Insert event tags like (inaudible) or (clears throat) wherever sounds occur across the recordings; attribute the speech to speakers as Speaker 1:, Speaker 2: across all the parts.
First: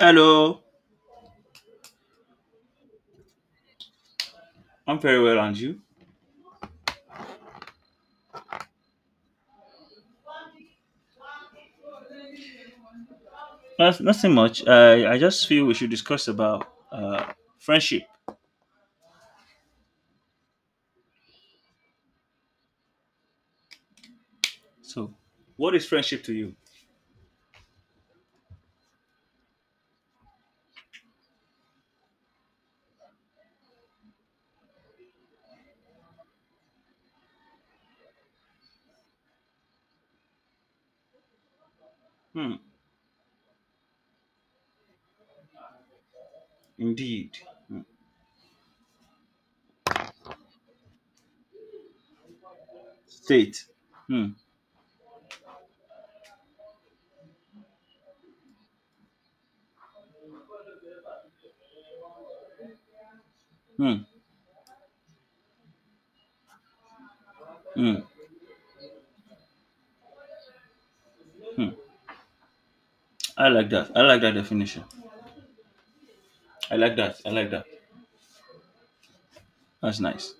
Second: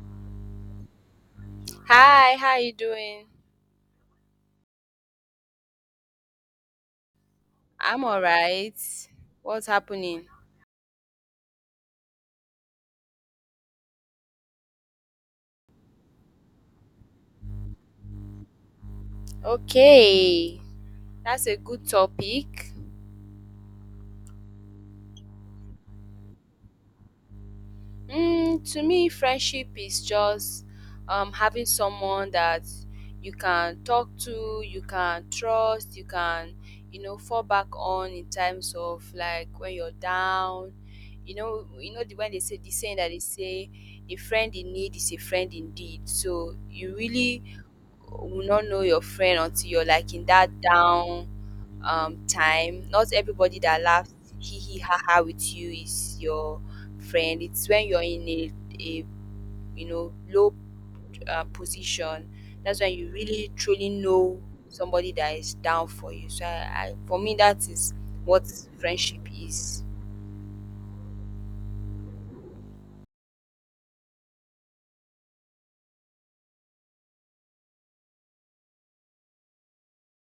Speaker 1: Hello,
Speaker 2: Hi, how you doing?
Speaker 1: I'm very well, and you?
Speaker 2: I'm all right. What's happening?
Speaker 1: Nothing much. I just feel we should discuss about friendship.
Speaker 2: Okay, that's a good topic.
Speaker 1: So, what is friendship to you?
Speaker 2: Mm, to me, friendship is just having someone that you can talk to, you can trust, you can, fall back on in times of like when you're down. You know the when they
Speaker 1: Hmm.
Speaker 2: say the saying that they say, a friend in need is a friend indeed. So you
Speaker 1: Indeed.
Speaker 2: really
Speaker 1: Hmm.
Speaker 2: will not know your friend until you're like in that down time. Not everybody
Speaker 1: State.
Speaker 2: that laughs
Speaker 1: Hmm.
Speaker 2: hee hee ha ha with you is your friend. It's when you're in a low position. That's when you really truly
Speaker 1: Hmm.
Speaker 2: know somebody that is down for you. So I, for me, that is
Speaker 1: Hmm.
Speaker 2: what friendship is.
Speaker 1: Hmm. I like that. I like that definition. I like that. I like that. That's nice.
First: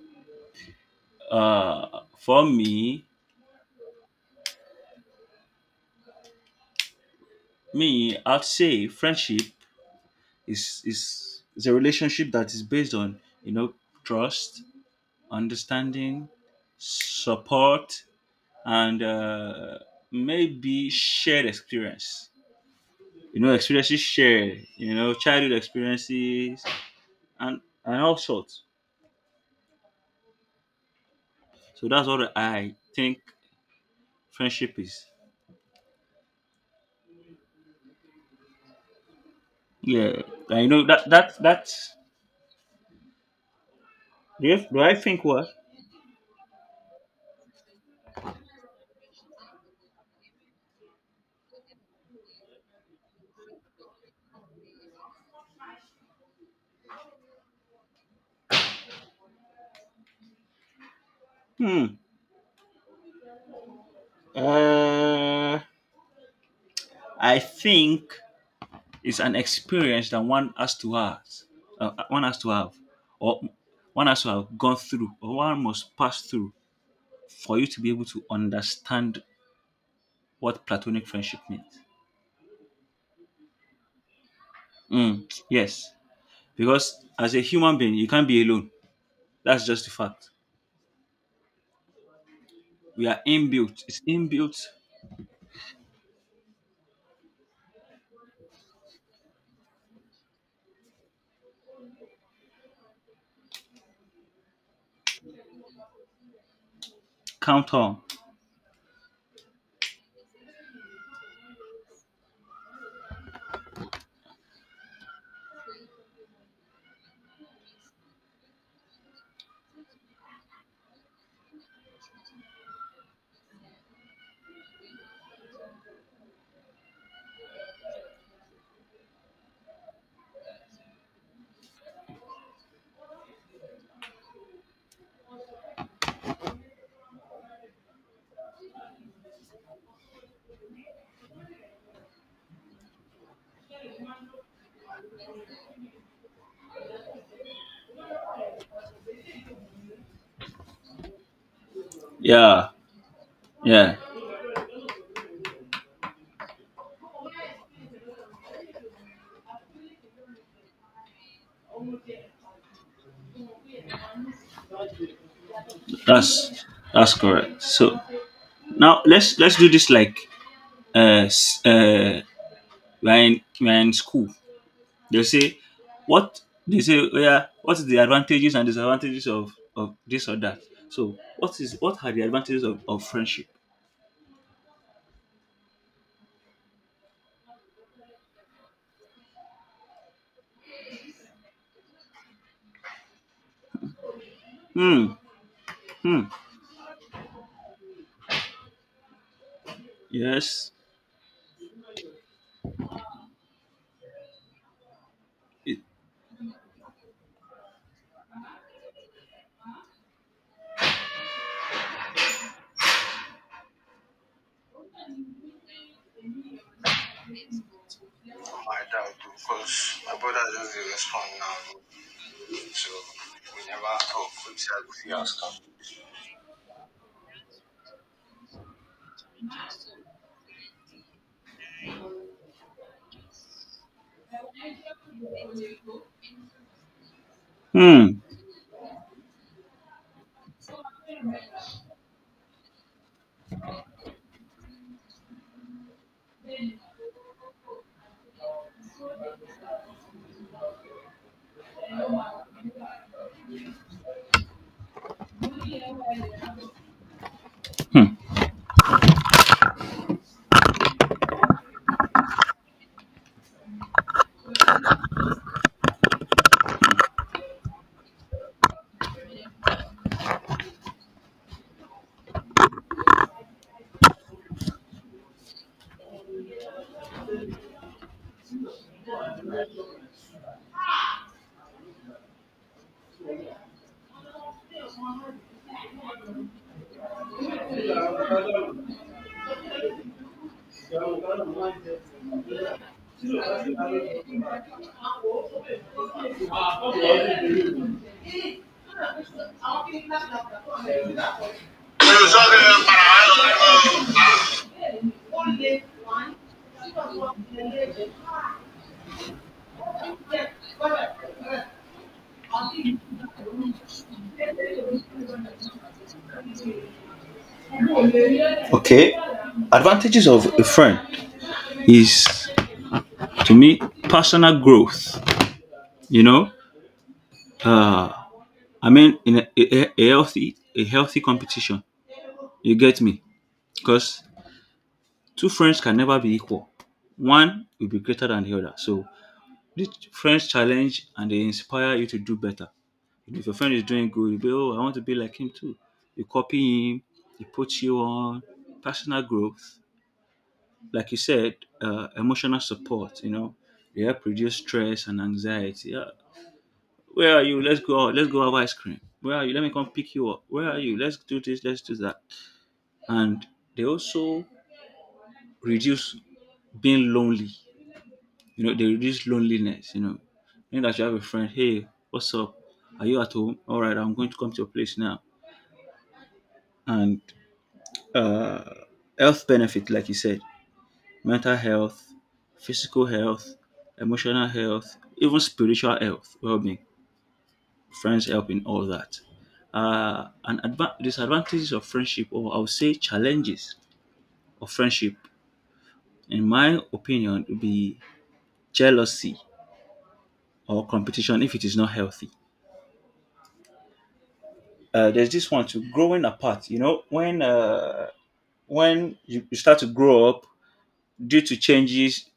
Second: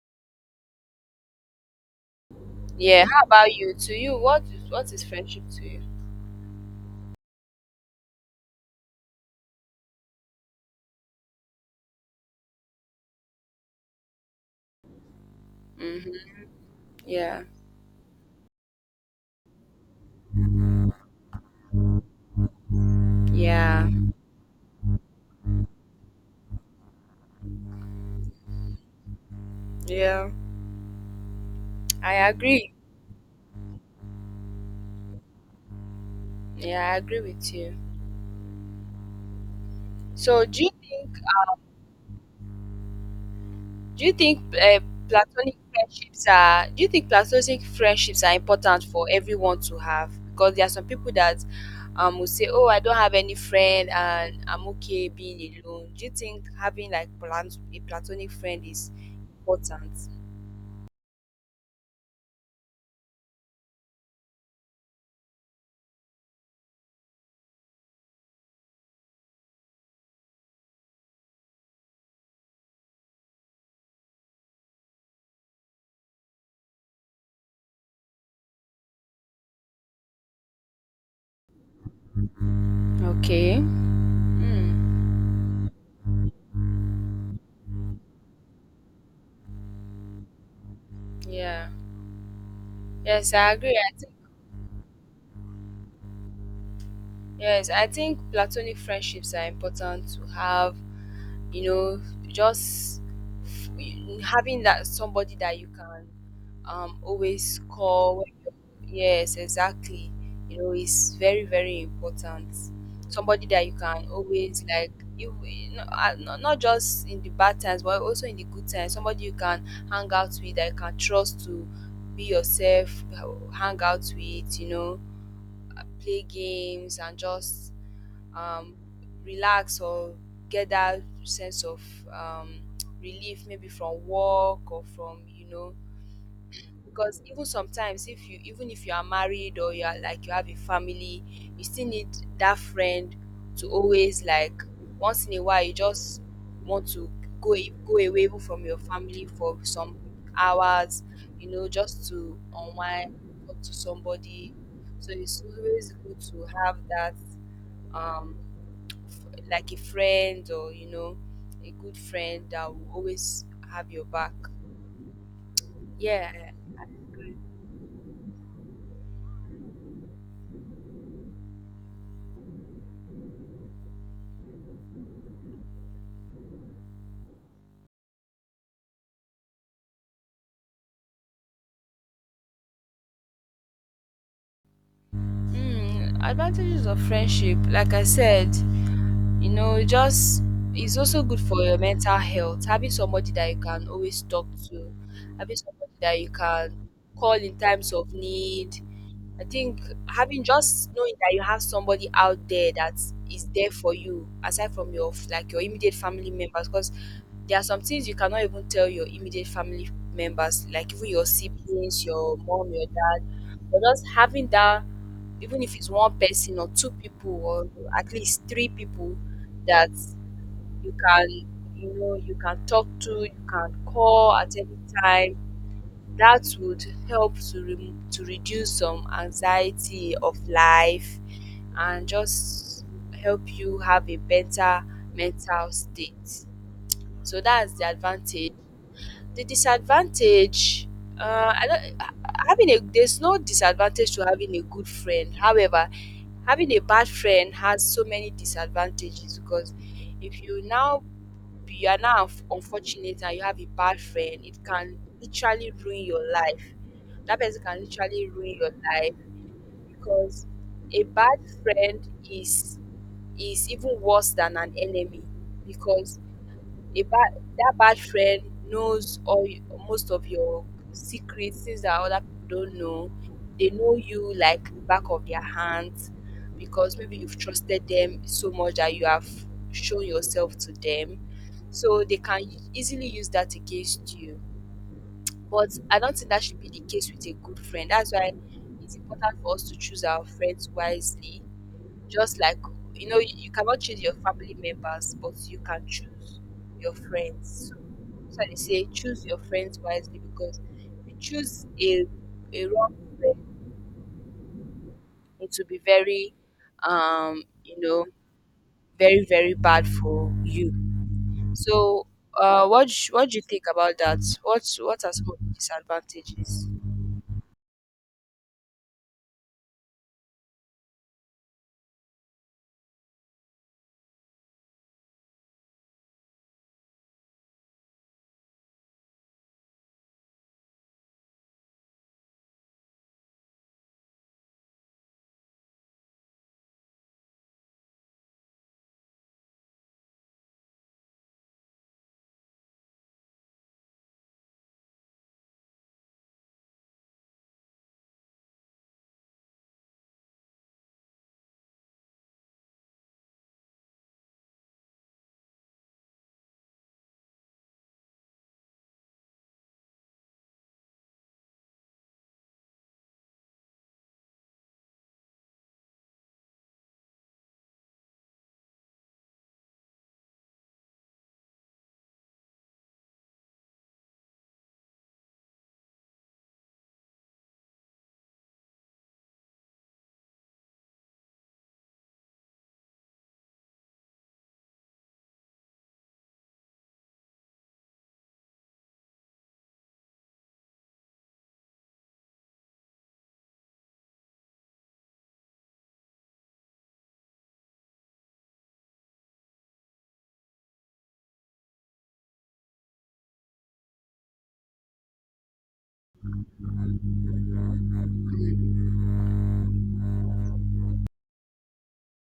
Speaker 1: Uh, for
Speaker 2: Yeah.
Speaker 1: me,
Speaker 2: How about you? To you, what is friendship to you?
Speaker 1: me, I'd say friendship is a relationship that is based on, you know, trust,
Speaker 2: Hmm.
Speaker 1: understanding,
Speaker 2: Yeah.
Speaker 1: support, and maybe shared experience. You know,
Speaker 2: Yeah.
Speaker 1: experiences shared. You know, childhood experiences and all sorts.
Speaker 2: Yeah.
Speaker 1: So that's
Speaker 2: I
Speaker 1: what
Speaker 2: agree.
Speaker 1: I think friendship is.
Speaker 2: Yeah, I agree with you.
Speaker 1: Yeah,
Speaker 2: So, do
Speaker 1: I
Speaker 2: you
Speaker 1: know that
Speaker 2: think
Speaker 1: that that.
Speaker 2: do you think
Speaker 1: Do,
Speaker 2: uh,
Speaker 1: do I think what?
Speaker 2: platonic friendships are important for everyone to have? Because there are some people that will say, "Oh, I don't have any friend, and I'm okay being alone." Do you think having like a platonic friend is important?
Speaker 1: Hmm. Uh, I think it's an experience that one has to have, uh, one has to have, or one has to have gone through, or one must pass through for you to be able to understand what platonic friendship means.
Speaker 2: Okay. Mm,
Speaker 1: Mm, yes, because as a human being, you can't be alone. That's just the fact.
Speaker 2: yeah.
Speaker 1: We are
Speaker 2: Yes, I agree.
Speaker 1: inbuilt.
Speaker 2: I
Speaker 1: It's
Speaker 2: think
Speaker 1: inbuilt.
Speaker 2: yes, I think platonic friendships are important to have. You know, just f- having that somebody that you can always
Speaker 1: Count on.
Speaker 2: call, when yes, exactly. You know, is very, very important. Somebody that you can always, like, you not, not just in the bad times but also in the good times. Somebody you can hang out with, that you can trust, to be yourself, hang out with. You know, play games and just um, relax, or get that sense of um, relief, maybe from work or from, you know, because even sometimes if you, even if you are married or you are like you have a family, you still need that friend to always, like, once in a while you just want to go away even from your family for some hours, you know, just to
Speaker 1: Yeah,
Speaker 2: unwind, talk to
Speaker 1: yeah.
Speaker 2: somebody. So it's always good to have that um like a friend, or, you know, a good friend that will always have your back. Yeah.
Speaker 1: That's that's correct. So now let's do this, like, uh s- uh we're in school. They say what they say. Oh, yeah, what is the advantages and disadvantages of this or that? So what is what are the advantages of friendship?
Speaker 2: Mm, advantages of friendship, like I said, you know, it just, it's also good for your mental health. Having somebody that you can always talk to,
Speaker 1: Hmm.
Speaker 2: having somebody that
Speaker 1: Hmm.
Speaker 2: you can call in times of need. I think having,
Speaker 1: Yes.
Speaker 2: just knowing that you have somebody out there that is there for you, aside from your like your immediate family members, because there are some things you cannot even tell your immediate family members, like even your siblings, your mom, your dad. But just having that, even if it's one person or two people or at least three
Speaker 1: My dad,
Speaker 2: people, that
Speaker 1: because my brother just
Speaker 2: you
Speaker 1: didn't
Speaker 2: can,
Speaker 1: respond now.
Speaker 2: you know, you can talk
Speaker 1: So
Speaker 2: to, you
Speaker 1: we
Speaker 2: can
Speaker 1: never talk.
Speaker 2: call at
Speaker 1: We see
Speaker 2: any
Speaker 1: how we see our
Speaker 2: time.
Speaker 1: stuff.
Speaker 2: That would help to to reduce some anxiety of life, and just help you have a better mental state. So that's the
Speaker 1: Hmm.
Speaker 2: advantage. The disadvantage, I don't, ha- having a, there's no disadvantage to having a good friend. However, having a bad friend has so many disadvantages, because if you now, you are now unfortunate and you have a bad friend, it can literally ruin your life. That person can
Speaker 1: Hmm.
Speaker 2: literally ruin your life because a bad friend is even worse than an enemy, because a bad that bad friend knows most of your secrets, things that other people don't know. They know you like the back of their hands, because maybe you've trusted them so much that you have shown yourself to them. So they can easily use that against you. But I don't think that should be the case with a good friend. That's why it's important for us to choose our friends wisely. Just like, you know, you cannot choose your family members, but you can choose your friends. So, so they say choose your friends wisely, because if you choose a wrong friend, it will be very, you know, very, very bad for you. So what do you think about that? What are some of the disadvantages?
Speaker 1: Okay. Advantages of a friend. Is, to me, personal growth. You know, uh, I mean, in a healthy, a healthy competition. You get me? Because two friends can never be equal. One will be greater than the other. So these friends challenge and they inspire you to do better. If your friend is doing good, you be, oh, I want to be like him too. You copy him, he puts you on personal growth. Like you said, emotional support, you know, they help reduce stress and anxiety. Yeah. Where are you? Let's go out. Let's go have ice cream. Where are you? Let me come pick you up. Where are you? Let's do this. Let's do that. And they also reduce being lonely. You know, they reduce loneliness, you know. You know that you have a friend, hey, what's up? Are you at home? All right, I'm going to come to your place now. And uh, health benefit, like you said, mental health, physical health, emotional health, even spiritual health, well-being. Friends help in all that. And adva- Disadvantages of friendship, or I would say challenges of friendship, in my opinion, would be jealousy or competition if it is not healthy. There's this one to growing apart. You know, when you start to grow up due to changes,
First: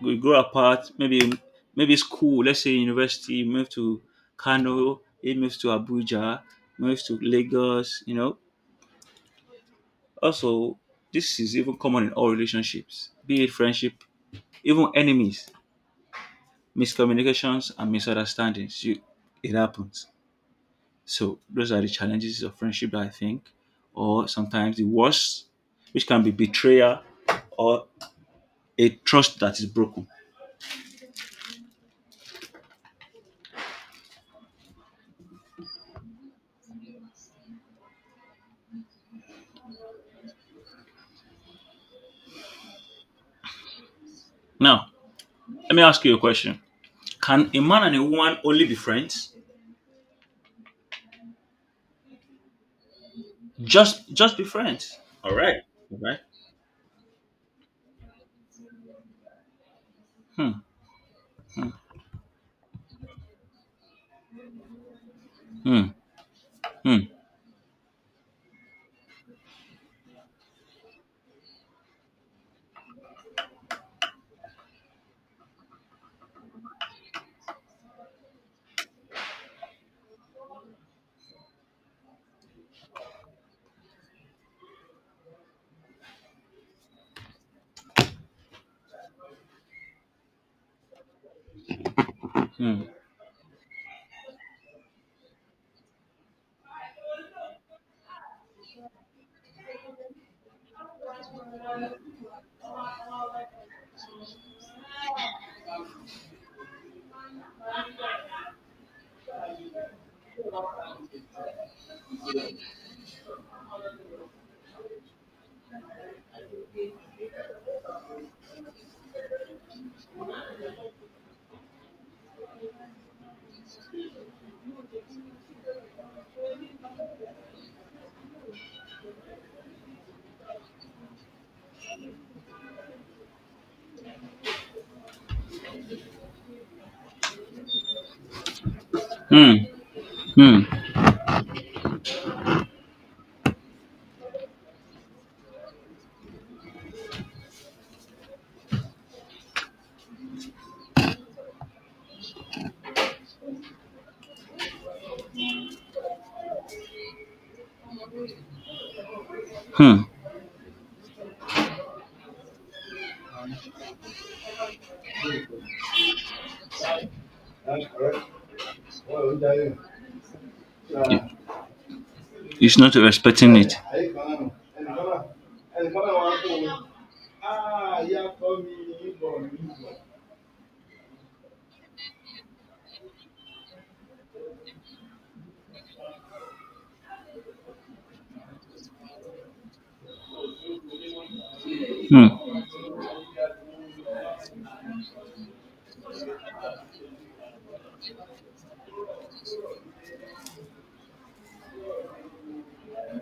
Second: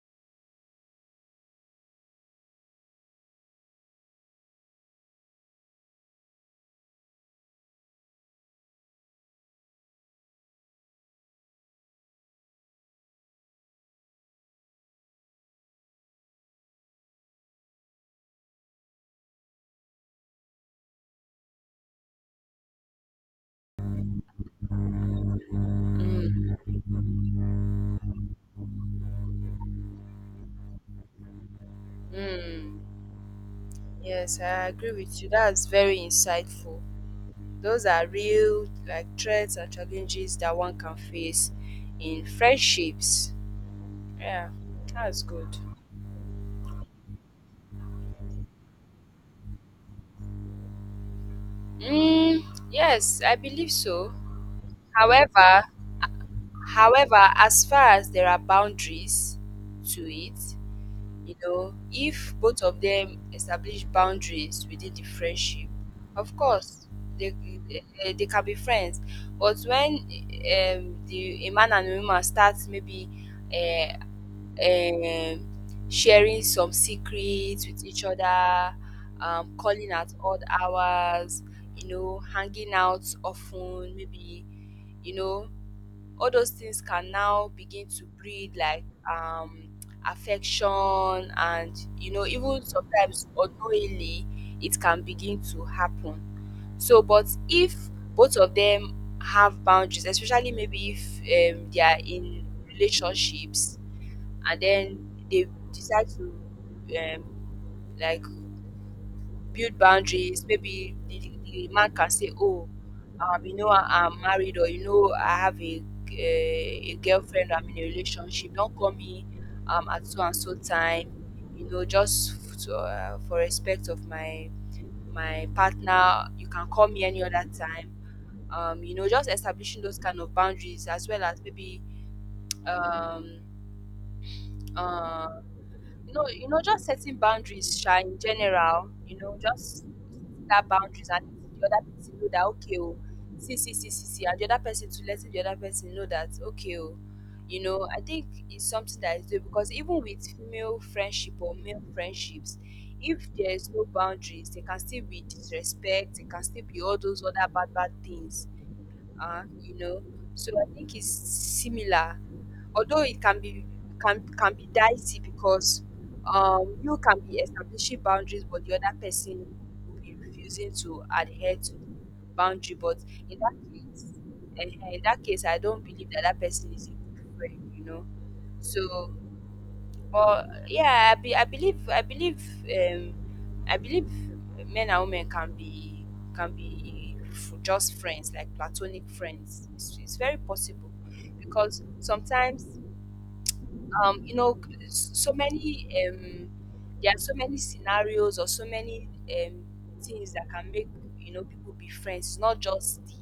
Speaker 1: we grow apart. Maybe maybe school, let's say university, move to Kano, it moves to Abuja, moves to Lagos. You know, also this is even common in all relationships, be it friendship, even enemies, miscommunications and misunderstandings. You, it happens. So those are the challenges of friendship that I think, or sometimes the worst, which can be
Speaker 2: Mm.
Speaker 1: betrayal or a trust that is broken.
Speaker 2: Mm, yes, I agree with you. That's very insightful. Those are real, like, threats and challenges that one can face in friendships. Yeah,
Speaker 1: Now,
Speaker 2: that's good.
Speaker 1: let me ask you a question. Can a man and a woman only be friends?
Speaker 2: Mm, yes, I believe so.
Speaker 1: Just be friends. All right.
Speaker 2: However,
Speaker 1: All right.
Speaker 2: however, as far as there are boundaries to it.
Speaker 1: Hmm.
Speaker 2: You
Speaker 1: Hmm.
Speaker 2: know, if both of them establish boundaries within the friendship,
Speaker 1: Hmm.
Speaker 2: of course
Speaker 1: Hmm.
Speaker 2: they, they can be friends. But when, the, a man and a woman start maybe, eh, um, sharing some secrets with each other, calling at odd hours, you know, hanging out often, maybe, you know, all those things can now begin to breed like um affection, and, you know, even sometimes unknowingly it can begin to happen. So but if both of them have boundaries, especially maybe if they are in relationships, and then they decide to, um, like, build boundaries. Maybe the man can say, "Oh, you know, I am married, or, you know, I have a girlfriend. I'm in a relationship. Don't call me at so and so time. You know, just for respect of my, my partner. You can call me any other time. You know, just establishing those kind of boundaries, as well as maybe um uh, you know, just setting boundaries, sha, in general, you know,
Speaker 1: Hmm.
Speaker 2: just
Speaker 1: Hmm.
Speaker 2: that
Speaker 1: Hmm.
Speaker 2: boundaries, and the other person know that, okay, oh, see, see, see, see, see, and the other person, to let the other person know that, okay, oh, you know, I think it's something that is doable, because even with female friendship or male friendships, if there is no boundaries, there can still be disrespect, there can still be all those other bad, bad things, you know.
Speaker 1: Hmm.
Speaker 2: So I think it's similar, although it can be, can be dicey because you can be establishing boundaries, but the other person will be refusing to
Speaker 1: Yeah.
Speaker 2: adhere to boundary.
Speaker 1: It's not
Speaker 2: But in that
Speaker 1: respecting it.
Speaker 2: case, in that case, I don't believe that that person is a good friend, you know. So, but yeah, I believe, um, I believe men and women can be, can be just friends, like platonic friends. It's very possible, because
Speaker 1: Hmm.
Speaker 2: sometimes, um, you know so many, there are so many scenarios or so many, um, things that can make, you know, people be friends. It's not just the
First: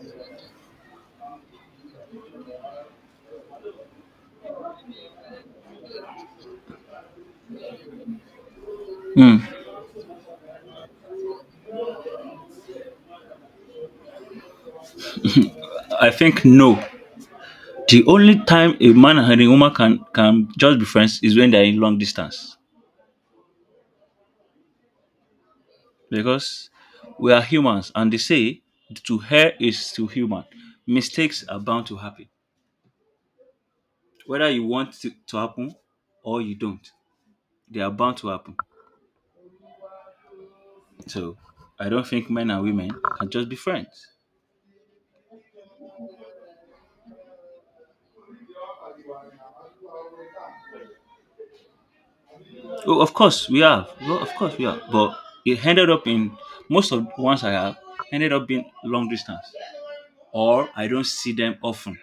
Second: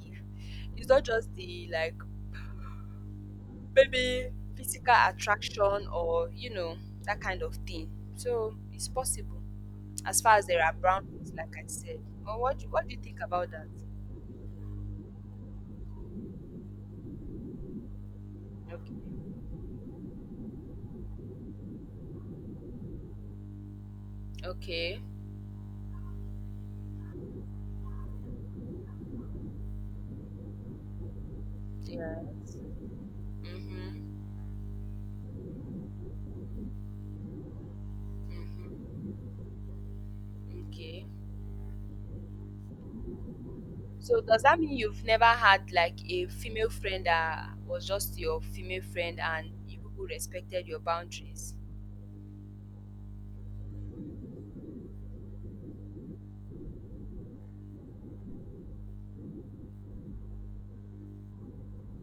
Speaker 2: it's not just the, like, maybe physical attraction, or, you know, that kind of thing. So it's
Speaker 1: Hmm.
Speaker 2: possible, as far as there are boundaries, like I said. Well, what do you think about that?
Speaker 1: I think no. The only time a
Speaker 2: Okay.
Speaker 1: man and a woman can just be friends is when they're in long distance.
Speaker 2: Okay.
Speaker 1: Because we are humans and they say to her is to human. Mistakes are bound to happen.
Speaker 2: Yes. Mm-hmm.
Speaker 1: Whether you want it to happen or you don't, they are bound to happen.
Speaker 2: Mm-hmm. Okay,
Speaker 1: So I don't think men and women can just be friends.
Speaker 2: so does that mean you've never had like a female friend that was just your female friend and you people respected your boundaries?
Speaker 1: Oh, of course we have. Well, of course we have. But it ended up in most of the ones I have ended up being long distance, or I don't see them often.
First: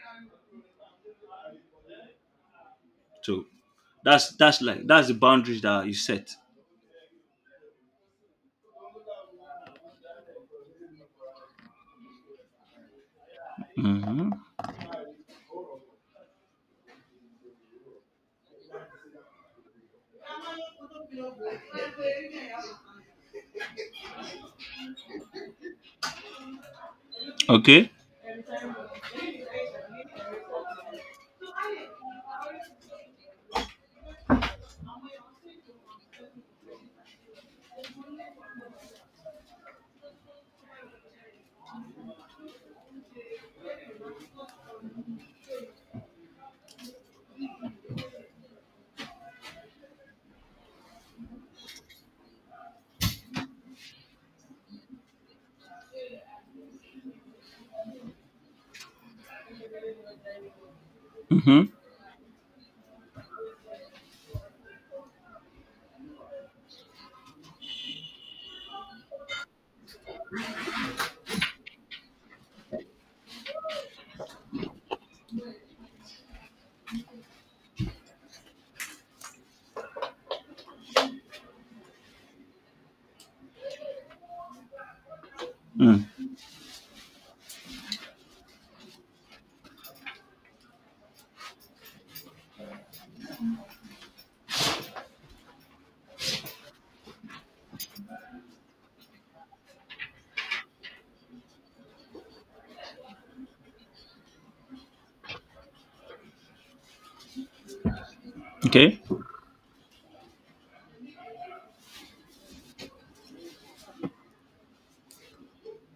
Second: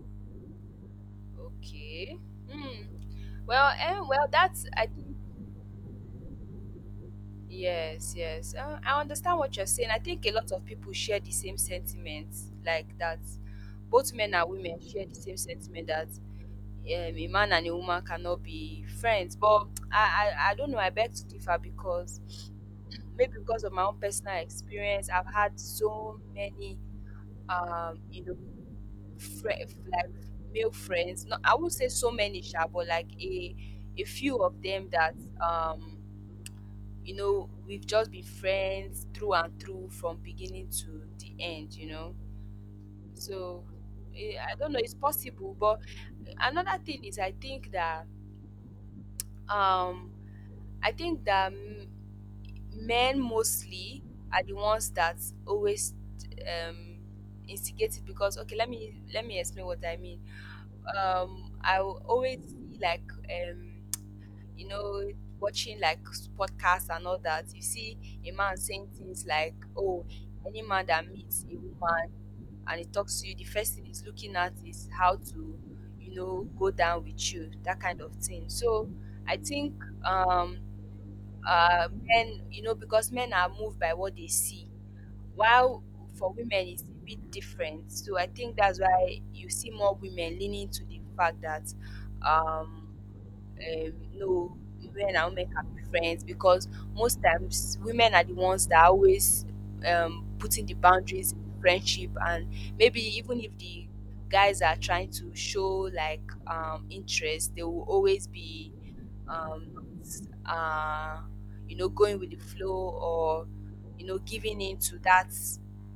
Speaker 2: Okay. Hmm.
Speaker 1: So
Speaker 2: Well, well,
Speaker 1: that's
Speaker 2: that's, I
Speaker 1: like that's the
Speaker 2: think,
Speaker 1: boundaries that you set.
Speaker 2: yes, yes. I understand what you're saying. I think a lot of people share the same sentiments like that. Both
Speaker 1: Hmm.
Speaker 2: men and women share the same sentiment that a man and a woman cannot be friends. But I don't know. I beg to differ, because (clears throat) maybe because of my own personal experience, I've had so many,
Speaker 1: Okay.
Speaker 2: you know, fri- like male friends. No, I would say so many, sha, but like a few of them that, um you know, we've just been friends through and through from beginning to the end, you know. So, I don't know, it's possible. But another thing is, I think that, um I think that m- men mostly are the ones that always, um, instigate it. Because, okay, let me explain what I mean.
Speaker 1: Hmm.
Speaker 2: I will always see, like, um you know, watching like podcasts and all that, you see a man saying things like, "Oh, any man that meets a woman and he talks to you, the first thing he's looking at is how to, you know, go down with you," that kind of thing. So I think, um, men, you know, because men are moved by what they see, while
Speaker 1: Mm.
Speaker 2: for women it's a bit different. So I think that's why you see more women leaning to the fact that. Um, no, men and women can be friends, because most times women are the ones that are always, putting the boundaries in friendship, and maybe even if the guys are trying to show like interest, they will always be,
Speaker 1: Okay.
Speaker 2: um, s- uh, you know, going with the flow, or, you know, giving in to that,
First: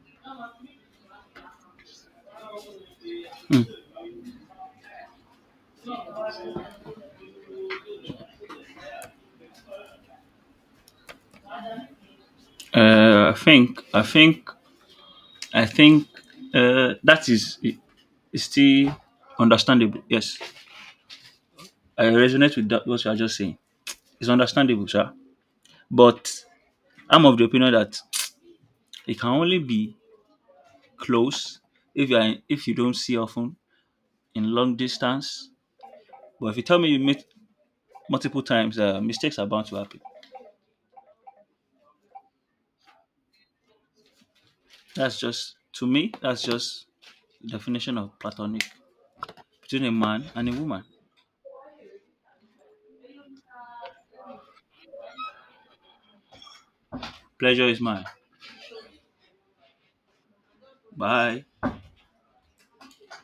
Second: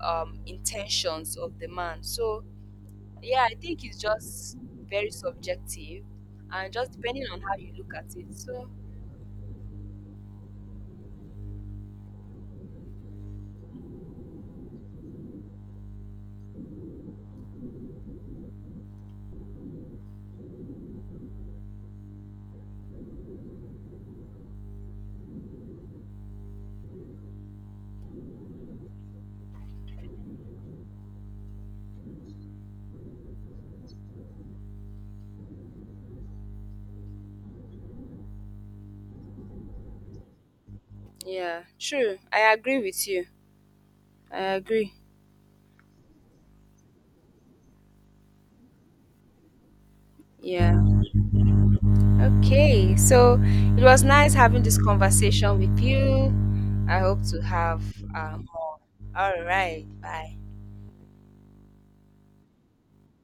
Speaker 2: intentions of the man. So yeah, I
Speaker 1: Mm.
Speaker 2: think it's just very subjective, and just depending on how you look at it. So,
Speaker 1: Uh, I think I think I think that is is still understandable. Yes, I resonate with that, what you are just saying. It's understandable, sir. But I'm of the opinion that it can only be close if you are, if you don't see often, in long distance. But if you tell me you meet multiple times, mistakes are bound to happen.
Speaker 2: yeah, true. I agree with you. I agree.
Speaker 1: That's just to me. That's just the definition of platonic between a man and a
Speaker 2: Yeah.
Speaker 1: woman.
Speaker 2: Okay. So, it was nice having this conversation with you. I hope to
Speaker 1: Pleasure
Speaker 2: have,
Speaker 1: is mine.
Speaker 2: um all right. Bye.
Speaker 1: Bye.